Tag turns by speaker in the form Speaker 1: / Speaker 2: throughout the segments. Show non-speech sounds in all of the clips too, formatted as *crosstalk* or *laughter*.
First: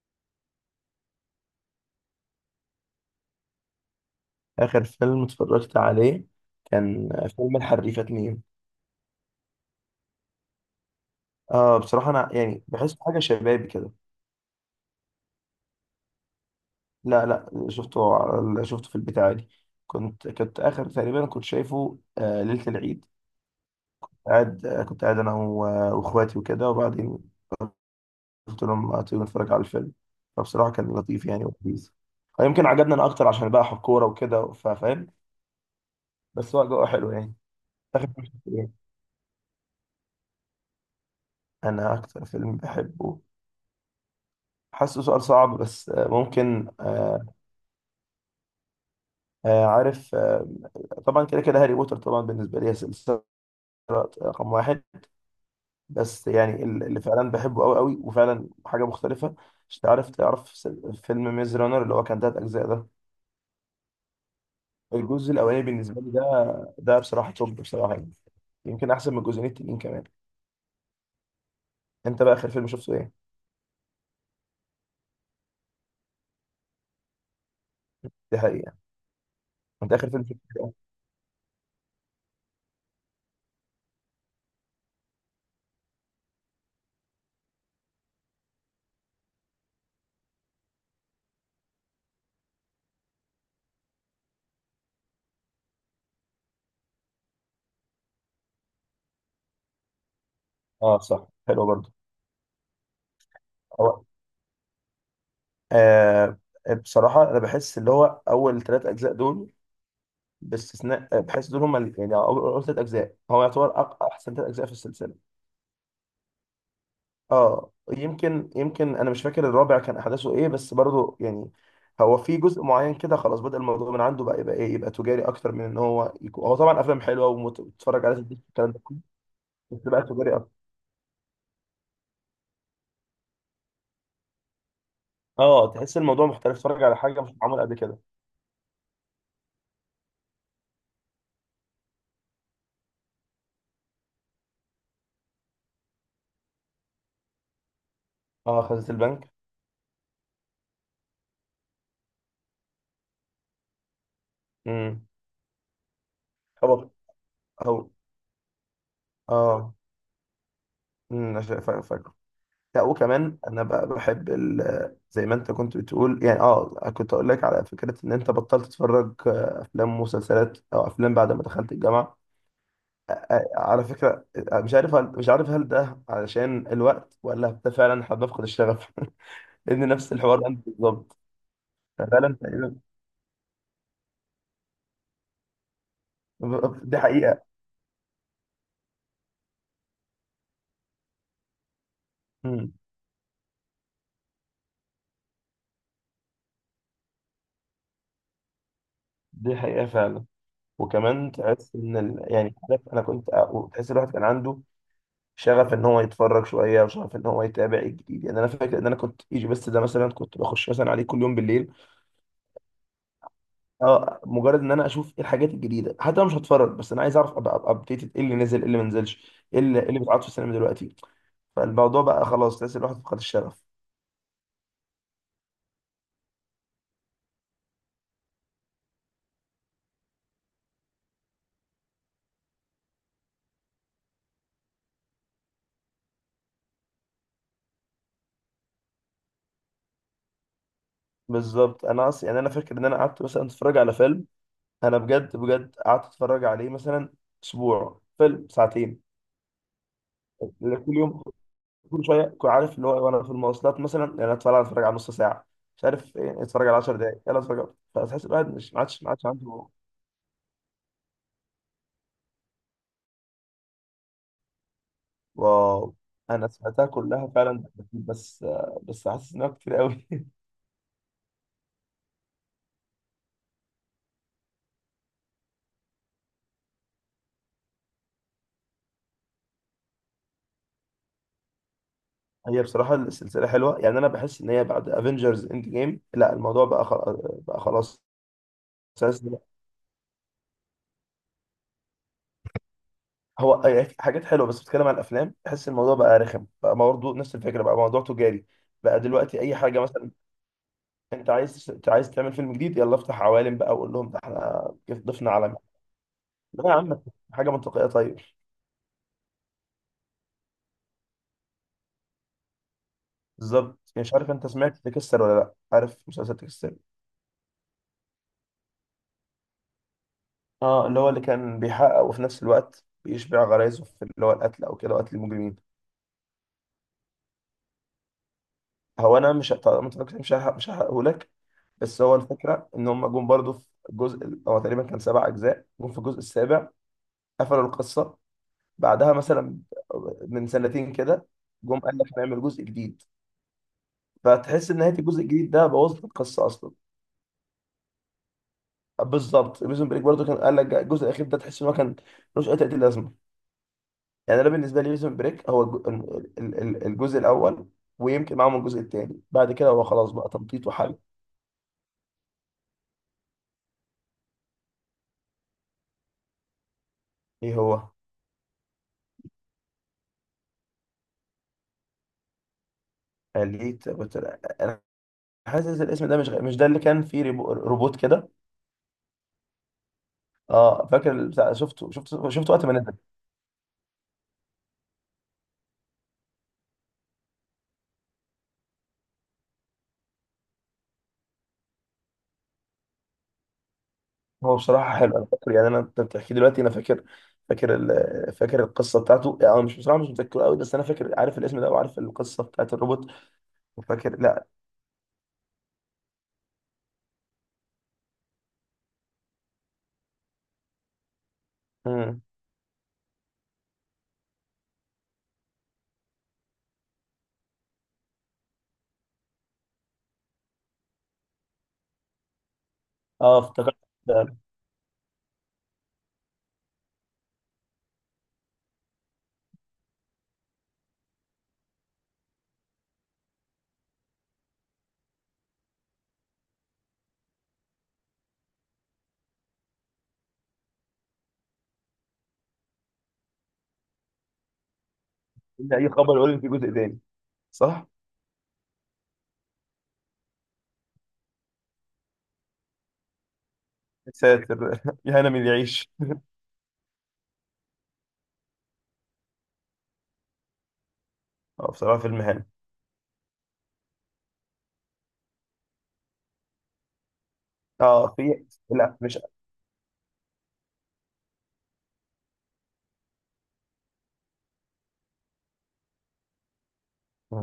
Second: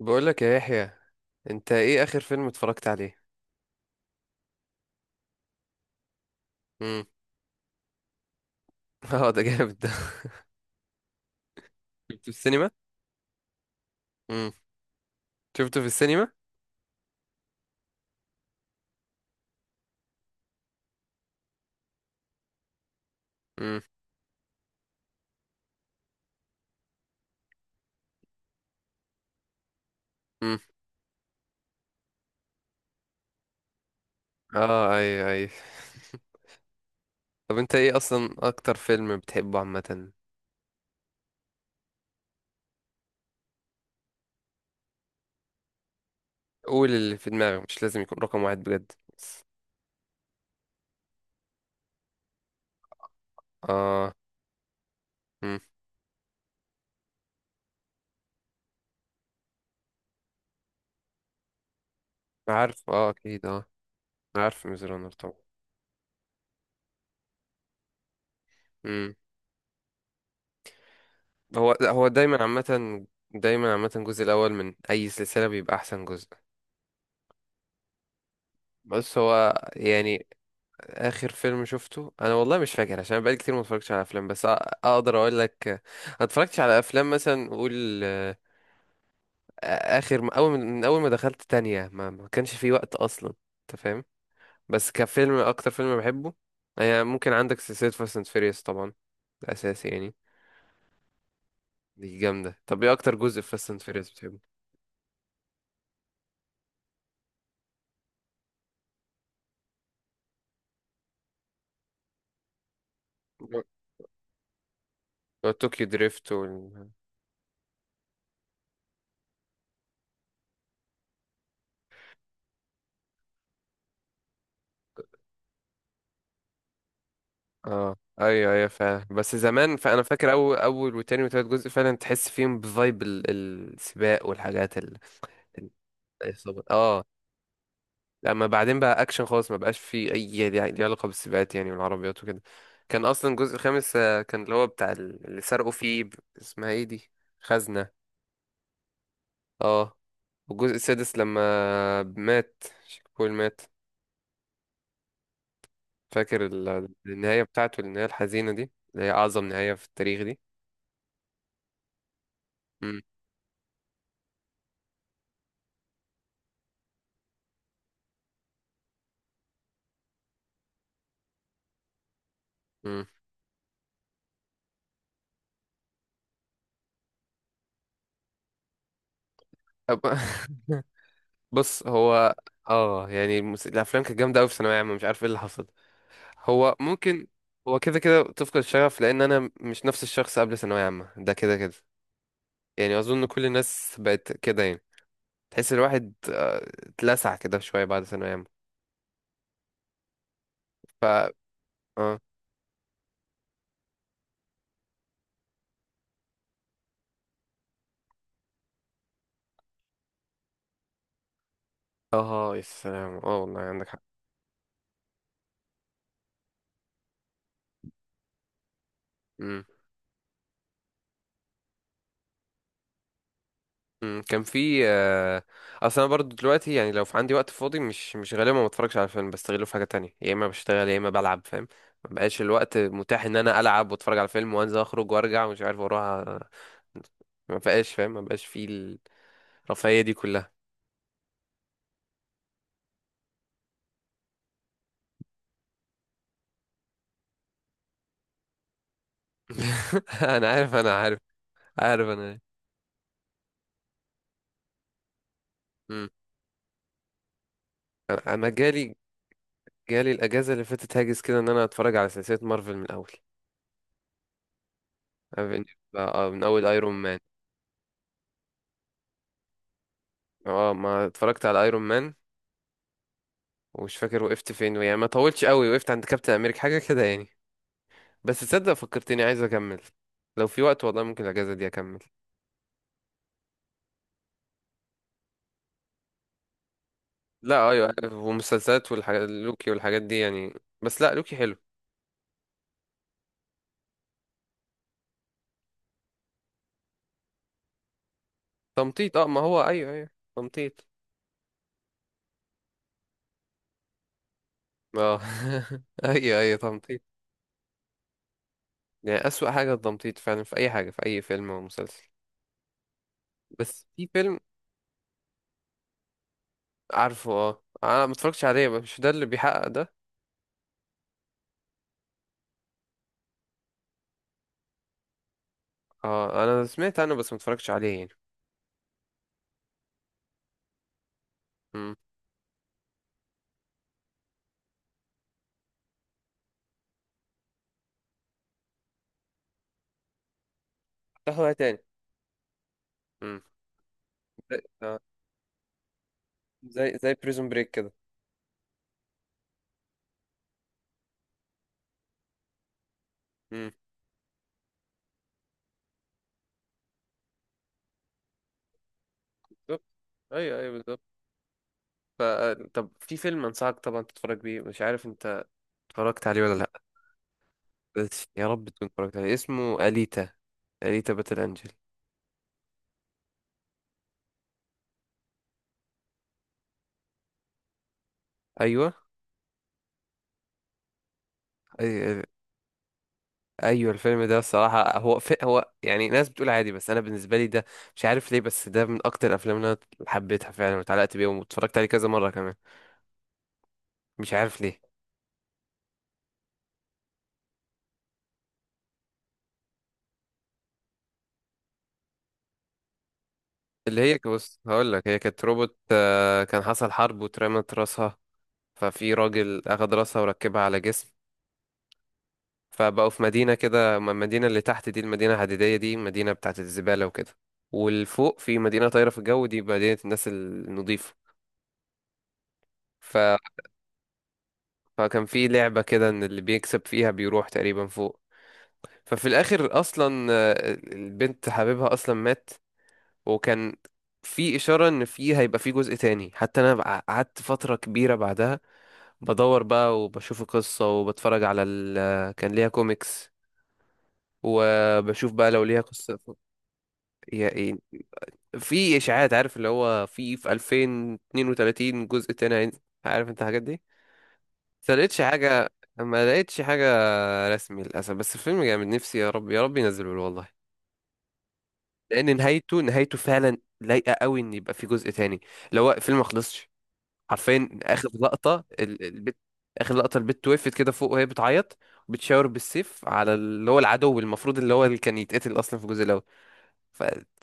Speaker 1: بقول لك يا يحيى، انت ايه اخر فيلم اتفرجت عليه؟
Speaker 2: آخر فيلم اتفرجت عليه
Speaker 1: امم.
Speaker 2: كان فيلم الحريفة اتنين.
Speaker 1: *laughs* اه، ده جامد ده. *laughs*
Speaker 2: آه، بصراحة
Speaker 1: شفته في
Speaker 2: أنا يعني
Speaker 1: السينما؟
Speaker 2: بحس حاجة شبابي كده.
Speaker 1: امم. شفته في السينما؟
Speaker 2: لا لا، شفته في البيت عادي. كنت آخر تقريبا كنت شايفه ليلة العيد،
Speaker 1: امم.
Speaker 2: قاعد، كنت قاعد أنا وإخواتي وكده، وبعدين قلت لهم: ما تيجوا نتفرج على الفيلم؟
Speaker 1: امم.
Speaker 2: فبصراحة كان لطيف يعني، ولذيذ. يمكن عجبنا أنا أكتر عشان بقى حب كورة وكده،
Speaker 1: اه، اي
Speaker 2: فاهم؟
Speaker 1: اي.
Speaker 2: بس هو جو حلو يعني.
Speaker 1: *laughs* طب انت ايه
Speaker 2: آخر فيلم
Speaker 1: اصلا
Speaker 2: شفته
Speaker 1: اكتر
Speaker 2: إيه؟
Speaker 1: فيلم بتحبه عامه؟
Speaker 2: أنا أكتر فيلم بحبه، حاسه سؤال صعب، بس آه، ممكن
Speaker 1: قول اللي
Speaker 2: آه،
Speaker 1: في دماغك، مش لازم يكون رقم واحد بجد بس.
Speaker 2: آه، عارف آه، طبعا كده كده هاري بوتر طبعا بالنسبه لي هي سلسله
Speaker 1: اه.
Speaker 2: رقم واحد.
Speaker 1: امم.
Speaker 2: بس يعني اللي فعلا بحبه قوي قوي وفعلا حاجه مختلفه، مش تعرف فيلم ميز رانر اللي هو كان تلات اجزاء ده؟
Speaker 1: عارف، اه اكيد، اه عارف ميز رانر
Speaker 2: الجزء
Speaker 1: طبعا.
Speaker 2: الاولاني بالنسبه لي ده، ده بصراحه توب بصراحه يعني. يمكن احسن
Speaker 1: امم.
Speaker 2: من الجزئين التانيين كمان.
Speaker 1: هو
Speaker 2: انت بقى
Speaker 1: دايما
Speaker 2: اخر فيلم شفته
Speaker 1: عامه
Speaker 2: ايه؟
Speaker 1: دايما عامه الجزء الاول من اي سلسله بيبقى احسن جزء.
Speaker 2: دي حقيقه يعني.
Speaker 1: بس هو
Speaker 2: انت اخر فيلم
Speaker 1: يعني
Speaker 2: شفته ايه؟
Speaker 1: اخر فيلم شفته انا والله مش فاكر عشان بقالي كتير ما اتفرجتش على افلام، بس اقدر اقول لك، ما اتفرجتش على افلام مثلا، قول، اخر اول من ما دخلت تانية، ما كانش في وقت اصلا. انت فاهم؟ بس كفيلم، اكتر فيلم بحبه هي ممكن عندك سلسلة فاست اند فيريوس طبعا، ده اساسي يعني.
Speaker 2: اه صح، حلو برضه.
Speaker 1: دي جامدة. طب ايه اكتر جزء في فاست اند
Speaker 2: هو
Speaker 1: فيريوس بتحبه؟
Speaker 2: آه بصراحه انا بحس اللي هو اول ثلاث اجزاء دول باستثناء، بحيث دول هم يعني أول ثلاث اجزاء هو يعتبر احسن ثلاث اجزاء في السلسله.
Speaker 1: طوكيو دريفت.
Speaker 2: اه، يمكن انا مش فاكر الرابع كان احداثه ايه، بس برضو يعني هو في جزء معين كده خلاص بدأ الموضوع من عنده، بقى يبقى ايه، يبقى تجاري اكتر من ان هو يكون. هو طبعا افلام حلوه
Speaker 1: اه
Speaker 2: وتتفرج عليها تديك
Speaker 1: ايوه ايوه
Speaker 2: الكلام ده كله،
Speaker 1: فعلا. بس زمان،
Speaker 2: بس بقى
Speaker 1: فانا فاكر
Speaker 2: تجاري اكتر.
Speaker 1: اول، اول وتاني وتالت جزء فعلا تحس فيهم بفايب السباق والحاجات ال-
Speaker 2: اه، تحس الموضوع مختلف،
Speaker 1: الإصابة.
Speaker 2: تتفرج على
Speaker 1: اه
Speaker 2: حاجه مش معموله قبل كده.
Speaker 1: لما بعدين بقى اكشن خالص، ما بقاش فيه اي ليه علاقه بالسباقات يعني، والعربيات وكده. كان اصلا الجزء الخامس، كان اللي هو بتاع اللي سرقوا فيه، اسمها ايه دي، خزنه.
Speaker 2: اه، خزنة البنك.
Speaker 1: اه والجزء السادس لما مات شيك بول مات،
Speaker 2: امم.
Speaker 1: فاكر
Speaker 2: هو
Speaker 1: النهايه بتاعته،
Speaker 2: هو
Speaker 1: النهايه الحزينه دي اللي هي اعظم نهايه
Speaker 2: اه
Speaker 1: في التاريخ دي.
Speaker 2: امم. لا،
Speaker 1: مم.
Speaker 2: وكمان انا بقى بحب زي ما انت كنت بتقول يعني. اه، كنت اقول لك على فكره ان انت بطلت تتفرج افلام ومسلسلات او افلام بعد ما دخلت الجامعه.
Speaker 1: مم.
Speaker 2: على فكره مش عارف هل ده علشان الوقت، ولا ده فعلا احنا بنفقد الشغف؟ *laughs* لان
Speaker 1: طب
Speaker 2: نفس الحوار ده
Speaker 1: *laughs*
Speaker 2: بالظبط،
Speaker 1: بص هو
Speaker 2: فعلا تقريبا.
Speaker 1: اه يعني الافلام كانت جامده قوي في ثانويه عامه، مش عارف ايه اللي حصل. هو
Speaker 2: *laughs* دي
Speaker 1: ممكن
Speaker 2: حقيقه.
Speaker 1: هو كده كده تفقد الشغف لان انا مش نفس الشخص قبل ثانويه عامه، ده كده كده.
Speaker 2: مم.
Speaker 1: يعني اظن كل الناس بقت كده يعني. تحس الواحد، اتلسع كده شويه بعد ثانويه عامه.
Speaker 2: دي حقيقه فعلا.
Speaker 1: ف
Speaker 2: وكمان
Speaker 1: اه
Speaker 2: تحس ان ال... يعني عارف انا كنت تحس الواحد كان عنده شغف ان هو يتفرج شويه، وشغف ان هو يتابع الجديد. يعني انا فاكر ان انا كنت ايجي بس ده مثلا، كنت بخش مثلا عليه كل يوم بالليل.
Speaker 1: اه يا سلام، اه والله عندك
Speaker 2: اه، مجرد ان انا اشوف ايه الحاجات الجديده، حتى لو مش هتفرج، بس انا عايز اعرف ابقى ابديتد ايه اللي نزل، ايه اللي ما نزلش، ايه
Speaker 1: حق.
Speaker 2: اللي إيه اللي بيتعرض في السينما دلوقتي. فالموضوع بقى خلاص، تحس الواحد فقد الشغف.
Speaker 1: مم، كان في، اصل انا برضو دلوقتي يعني لو في عندي وقت فاضي، مش غالبا ما بتفرجش على فيلم، بستغله في حاجه تانية، يا اما بشتغل يا اما بلعب، فاهم؟ ما بقاش الوقت متاح ان انا العب واتفرج على فيلم وانزل اخرج وارجع ومش عارف واروح، ما بقاش فاهم، ما بقاش في الرفاهيه دي كلها.
Speaker 2: بالظبط. انا اصلا يعني انا فاكر ان انا قعدت مثلا اتفرج على فيلم، انا بجد بجد قعدت اتفرج عليه مثلا اسبوع، فيلم ساعتين،
Speaker 1: *laughs* انا عارف
Speaker 2: كل
Speaker 1: انا عارف
Speaker 2: يوم، كل
Speaker 1: عارف
Speaker 2: شويه.
Speaker 1: انا إيه.
Speaker 2: كنت عارف اللي هو إيه، وانا في المواصلات مثلا، يعني أنا اتفرج على نص ساعه، مش
Speaker 1: مم.
Speaker 2: عارف ايه، اتفرج على 10 دقائق، يلا اتفرج. فتحس
Speaker 1: انا
Speaker 2: الواحد مش، ما عادش عنده.
Speaker 1: جالي الاجازه اللي فاتت هاجس كده ان انا اتفرج على سلسله مارفل من الاول. أنا بن-
Speaker 2: واو.
Speaker 1: من
Speaker 2: انا
Speaker 1: اول
Speaker 2: سمعتها
Speaker 1: ايرون مان.
Speaker 2: كلها فعلا، بس بس حاسس انها كتير قوي. *laughs*
Speaker 1: اه، ما اتفرجت على ايرون مان ومش فاكر وقفت فين يعني، ما طولتش قوي، وقفت عند كابتن امريكا حاجه كده يعني. بس تصدق فكرتني عايز اكمل. لو في وقت والله ممكن الاجازه دي اكمل.
Speaker 2: هي بصراحه السلسله حلوه يعني. انا بحس ان هي بعد افنجرز اند جيم لا، الموضوع بقى خلاص. بقى
Speaker 1: لا ايوه،
Speaker 2: خلاص
Speaker 1: ومسلسلات
Speaker 2: حاسس
Speaker 1: والحاجات،
Speaker 2: إن
Speaker 1: لوكي والحاجات دي يعني. بس لا، لوكي حلو.
Speaker 2: هو يعني في حاجات حلوه، بس بتتكلم عن الافلام بحس الموضوع بقى رخم بقى، برضه نفس الفكره، بقى موضوع تجاري. بقى
Speaker 1: تمطيط، اه ما
Speaker 2: دلوقتي اي
Speaker 1: هو
Speaker 2: حاجه
Speaker 1: ايوه ايوه
Speaker 2: مثلا،
Speaker 1: تمطيط.
Speaker 2: انت عايز تعمل فيلم جديد يلا افتح عوالم بقى، وقول لهم ده احنا كيف
Speaker 1: اه
Speaker 2: ضفنا عالم.
Speaker 1: *laughs* ايوه ايوه
Speaker 2: لا يا
Speaker 1: تمطيط.
Speaker 2: عم، حاجه منطقيه طيب.
Speaker 1: يعني اسوأ حاجه التمطيط فعلا في اي حاجه، في اي فيلم او مسلسل. بس
Speaker 2: بالظبط.
Speaker 1: في
Speaker 2: مش عارف
Speaker 1: فيلم
Speaker 2: انت سمعت تكسر ولا لا، عارف مسلسل تكسر؟
Speaker 1: عارفه، اه انا ما اتفرجتش عليه، مش ده اللي بيحقق ده؟
Speaker 2: اه، اللي هو اللي كان بيحقق، وفي نفس الوقت بيشبع غرايزه في اللي هو القتل، او كده قتل المجرمين.
Speaker 1: اه انا سمعت عنه بس ما اتفرجتش عليه يعني.
Speaker 2: هو انا مش، طبعا ما اتفرجتش، مش هحرق مش هحرقه لك.
Speaker 1: امم.
Speaker 2: بس هو الفكره ان هم جم برضه في هو تقريبا كان سبع اجزاء، جم في الجزء السابع قفلوا القصه، بعدها مثلا من سنتين كده
Speaker 1: تحوى تاني.
Speaker 2: جم قال لك نعمل جزء جديد. فتحس ان
Speaker 1: امم.
Speaker 2: نهايه الجزء الجديد ده بوظت القصه اصلا.
Speaker 1: زي بريزون بريك كده.
Speaker 2: بالظبط. بريزون بريك برضه كان قال لك الجزء الاخير ده، تحس ان هو كان ملوش اي تأتي لازمه.
Speaker 1: امم.
Speaker 2: يعني انا بالنسبه لي بريزون بريك هو الجزء الاول، ويمكن معاهم الجزء الثاني، بعد كده
Speaker 1: بالظبط،
Speaker 2: هو خلاص بقى
Speaker 1: ايوه
Speaker 2: تمطيط
Speaker 1: ايوه
Speaker 2: وحل.
Speaker 1: بالظبط. ف- طب في فيلم انصحك طبعا تتفرج بيه، مش عارف انت اتفرجت عليه ولا لا.
Speaker 2: ايه هو؟
Speaker 1: بس يا رب تكون اتفرجت عليه، اسمه اليتا، اليتا باتل انجل.
Speaker 2: اليت، قلت لأ. انا حاسس الاسم ده مش مش ده اللي كان فيه روبوت كده؟
Speaker 1: ايوه.
Speaker 2: اه فاكر بتاع،
Speaker 1: أي-
Speaker 2: شفته وقت ما نزل.
Speaker 1: ايوه الفيلم ده الصراحه، هو في هو يعني ناس بتقول عادي، بس انا بالنسبه لي ده مش عارف ليه، بس ده من اكتر الافلام اللي انا حبيتها فعلا واتعلقت بيها واتفرجت عليه كذا مره كمان، مش
Speaker 2: هو
Speaker 1: عارف ليه.
Speaker 2: بصراحة حلو. أنا فاكر يعني، أنت بتحكي دلوقتي أنا فاكر، فاكر ال... فاكر القصة بتاعته. يعني أنا مش بصراحة مش متذكره قوي، بس أنا فاكر، عارف الاسم ده وعارف القصة بتاعت الروبوت
Speaker 1: اللي هي،
Speaker 2: وفاكر. لا.
Speaker 1: بص هقول لك، هي كانت روبوت، كان حصل حرب واترمت راسها، ففي راجل أخد راسها وركبها على جسم.
Speaker 2: مم.
Speaker 1: فبقوا في مدينة كده، المدينة اللي تحت دي المدينة الحديدية دي مدينة بتاعت الزبالة وكده، والفوق في مدينة طايرة في الجو، دي مدينة الناس النظيفة. ف...
Speaker 2: أه، افتكرت ده.
Speaker 1: فكان في لعبة كده، إن اللي بيكسب فيها بيروح تقريبا فوق. ففي الآخر أصلا، البنت حبيبها أصلا مات، وكان في إشارة إن في هيبقى في جزء تاني. حتى أنا قعدت فترة كبيرة بعدها بدور بقى وبشوف القصة وبتفرج على كان ليها كوميكس، وبشوف بقى لو
Speaker 2: إن
Speaker 1: ليها
Speaker 2: أي خبر
Speaker 1: قصة
Speaker 2: يقول إن في جزء تاني،
Speaker 1: يعني.
Speaker 2: صح؟
Speaker 1: في إشاعات، عارف اللي هو، في 2032 جزء تاني هينزل. عارف انت الحاجات دي.
Speaker 2: يا ساتر،
Speaker 1: بس ما
Speaker 2: *laughs*
Speaker 1: لقيتش
Speaker 2: يا هنا من اللي
Speaker 1: حاجة،
Speaker 2: يعيش.
Speaker 1: ما لقيتش حاجة رسمي للأسف. بس الفيلم جامد، نفسي يا رب يا رب ينزله له والله،
Speaker 2: أه بصراحة فيلم
Speaker 1: لأن
Speaker 2: هنا.
Speaker 1: نهايته، نهايته فعلا لايقة قوي إن يبقى في جزء تاني. لو هو الفيلم ما خلصش، حرفيا آخر
Speaker 2: أه، في،
Speaker 1: لقطة
Speaker 2: لا مش.
Speaker 1: البت، آخر لقطة البت وقفت كده فوق وهي بتعيط، بتشاور بالسيف على اللي هو العدو المفروض اللي هو اللي كان يتقتل أصلا في الجزء الأول.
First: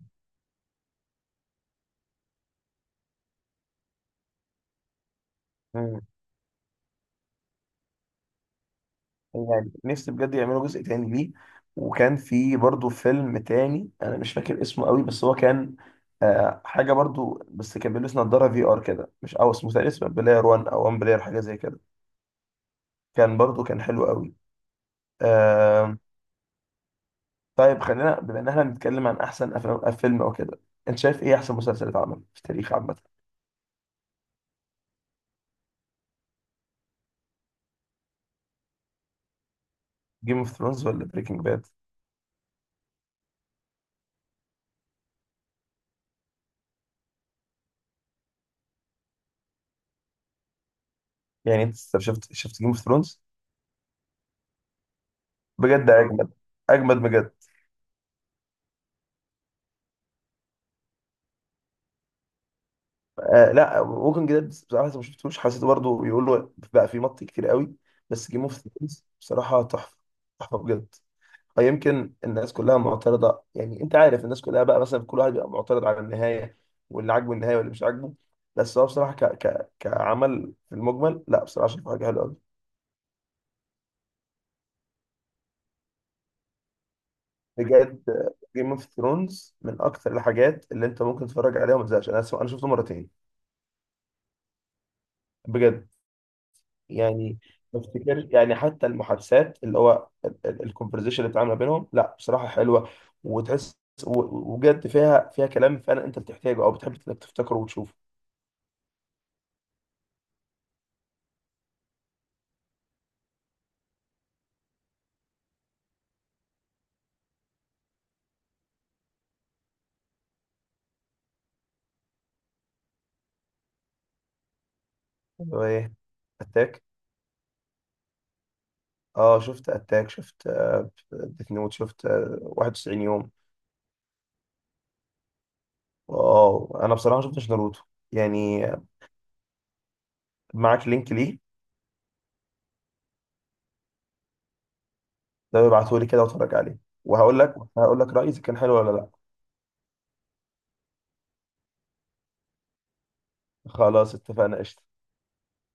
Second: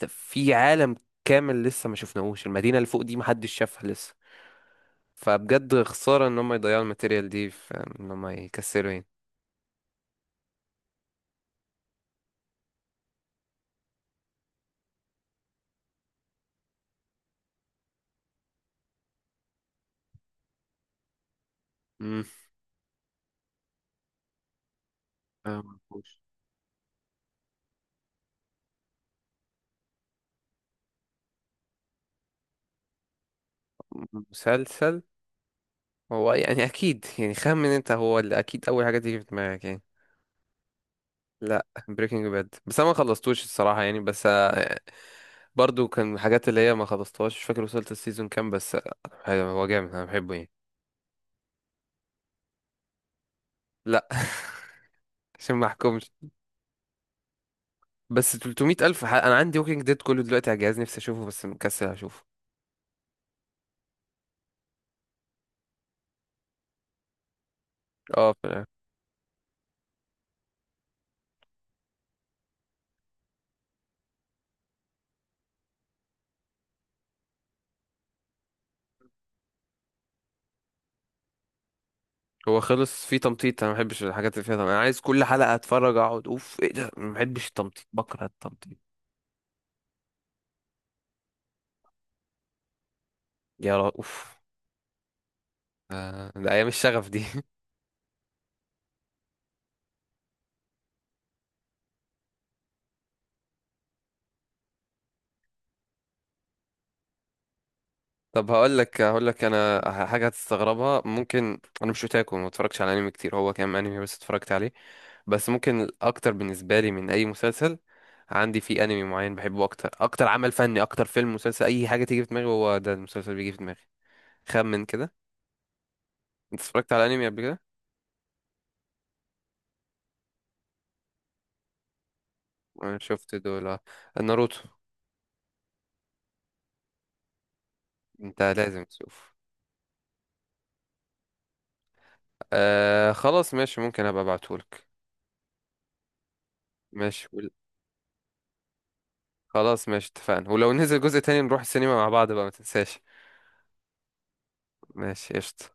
Speaker 1: ففي عالم كامل لسه ما شفناهوش، المدينة اللي فوق دي محدش شافها لسه. فبجد
Speaker 2: مم.
Speaker 1: خسارة ان هم يضيعوا الماتيريال دي في ان هم يكسروا يعني.
Speaker 2: يعني نفسي بجد يعملوا جزء تاني ليه. وكان في برضو فيلم تاني انا مش فاكر اسمه قوي، بس هو كان آه حاجه برضو، بس كان بيلبس نظاره في ار كده، مش، او اسمه تقريبا اسمه بلاير 1، او 1 بلاير، حاجه زي كده.
Speaker 1: مم.
Speaker 2: كان برضو كان حلو قوي. آه.
Speaker 1: معرفوش.
Speaker 2: طيب، خلينا بما ان احنا بنتكلم عن احسن افلام، فيلم او كده، انت شايف ايه احسن مسلسل اتعمل في التاريخ عامه؟
Speaker 1: مسلسل. هو يعني اكيد يعني خمن انت، هو اللي اكيد اول حاجة تيجي في دماغك يعني.
Speaker 2: جيم اوف ثرونز ولا بريكنج
Speaker 1: لا
Speaker 2: باد؟
Speaker 1: بريكنج باد، بس انا ما خلصتوش الصراحة يعني، بس، برضو كان من الحاجات اللي هي ما خلصتهاش، مش فاكر وصلت السيزون كام، بس، هو جامد انا بحبه يعني.
Speaker 2: يعني انت شفت جيم اوف ثرونز؟
Speaker 1: لا *laughs* عشان ما
Speaker 2: بجد اه،
Speaker 1: احكمش.
Speaker 2: اجمد، اجمد بجد.
Speaker 1: بس 300 ألف، أنا عندي ووكينج ديد كله دلوقتي على الجهاز، نفسي أشوفه بس مكسل أشوفه.
Speaker 2: آه لا، ووكينج ديد بصراحه لسه ما شفتوش، حسيته برضه بيقولوا بقى في مط كتير قوي. بس
Speaker 1: اه
Speaker 2: جيم اوف
Speaker 1: فعلا.
Speaker 2: ثرونز بصراحه تحفه، تحفه بجد. أو يمكن الناس كلها معترضه، يعني انت عارف الناس كلها بقى مثلا كل واحد بيبقى معترض على النهايه، واللي عاجبه النهايه واللي مش عاجبه. بس هو بصراحه كعمل في المجمل، لا بصراحه شايفه حاجه حلوه قوي.
Speaker 1: هو خلص فيه تمطيط، أنا مبحبش الحاجات اللي فيها تمطيط. أنا عايز كل حلقة أتفرج أقعد أوف إيه ده، مبحبش التمطيط،
Speaker 2: بجد،
Speaker 1: بكره
Speaker 2: جيم
Speaker 1: التمطيط.
Speaker 2: اوف ثرونز من اكثر الحاجات اللي انت ممكن تتفرج عليها وما تزهقش. انا شفته مرتين
Speaker 1: يا را أوف،
Speaker 2: بجد.
Speaker 1: ده أيام الشغف دي.
Speaker 2: يعني
Speaker 1: *laughs*
Speaker 2: ما افتكرش يعني، حتى المحادثات اللي هو الكونفرزيشن اللي بتتعامل ما بينهم، لا بصراحه حلوه، وتحس وجد فيها، فيها كلام فعلا انت بتحتاجه او بتحب انك تفتكره وتشوفه.
Speaker 1: طب هقول لك أنا حاجة هتستغربها، ممكن أنا مش أوتاكو، ما اتفرجش على أنمي كتير، هو كام أنمي بس اتفرجت عليه. بس ممكن الأكتر بالنسبة لي من أي مسلسل، عندي فيه أنمي معين بحبه أكتر، أكتر عمل فني، أكتر فيلم مسلسل أي حاجة تيجي في دماغي هو ده المسلسل بيجي في دماغي. خمن كده.
Speaker 2: هو ايه،
Speaker 1: انت
Speaker 2: اتاك؟
Speaker 1: اتفرجت على انمي قبل كده؟
Speaker 2: اه شفت اتاك، شفت ديث نوت، شفت
Speaker 1: انا
Speaker 2: 91 يوم.
Speaker 1: شفت دول آه. ناروتو.
Speaker 2: اه انا بصراحه ما شفتش ناروتو
Speaker 1: انت
Speaker 2: يعني.
Speaker 1: لازم تشوف.
Speaker 2: معاك لينك ليه؟
Speaker 1: آه خلاص ماشي، ممكن ابقى ابعتهولك.
Speaker 2: ده ابعته لي كده واتفرج عليه،
Speaker 1: ماشي
Speaker 2: وهقول لك هقول لك رايي اذا كان حلو ولا لا.
Speaker 1: خلاص ماشي اتفقنا. ولو نزل جزء تاني نروح السينما مع بعض بقى، ما تنساش.
Speaker 2: خلاص اتفقنا، قشطه.
Speaker 1: ماشي قشطة.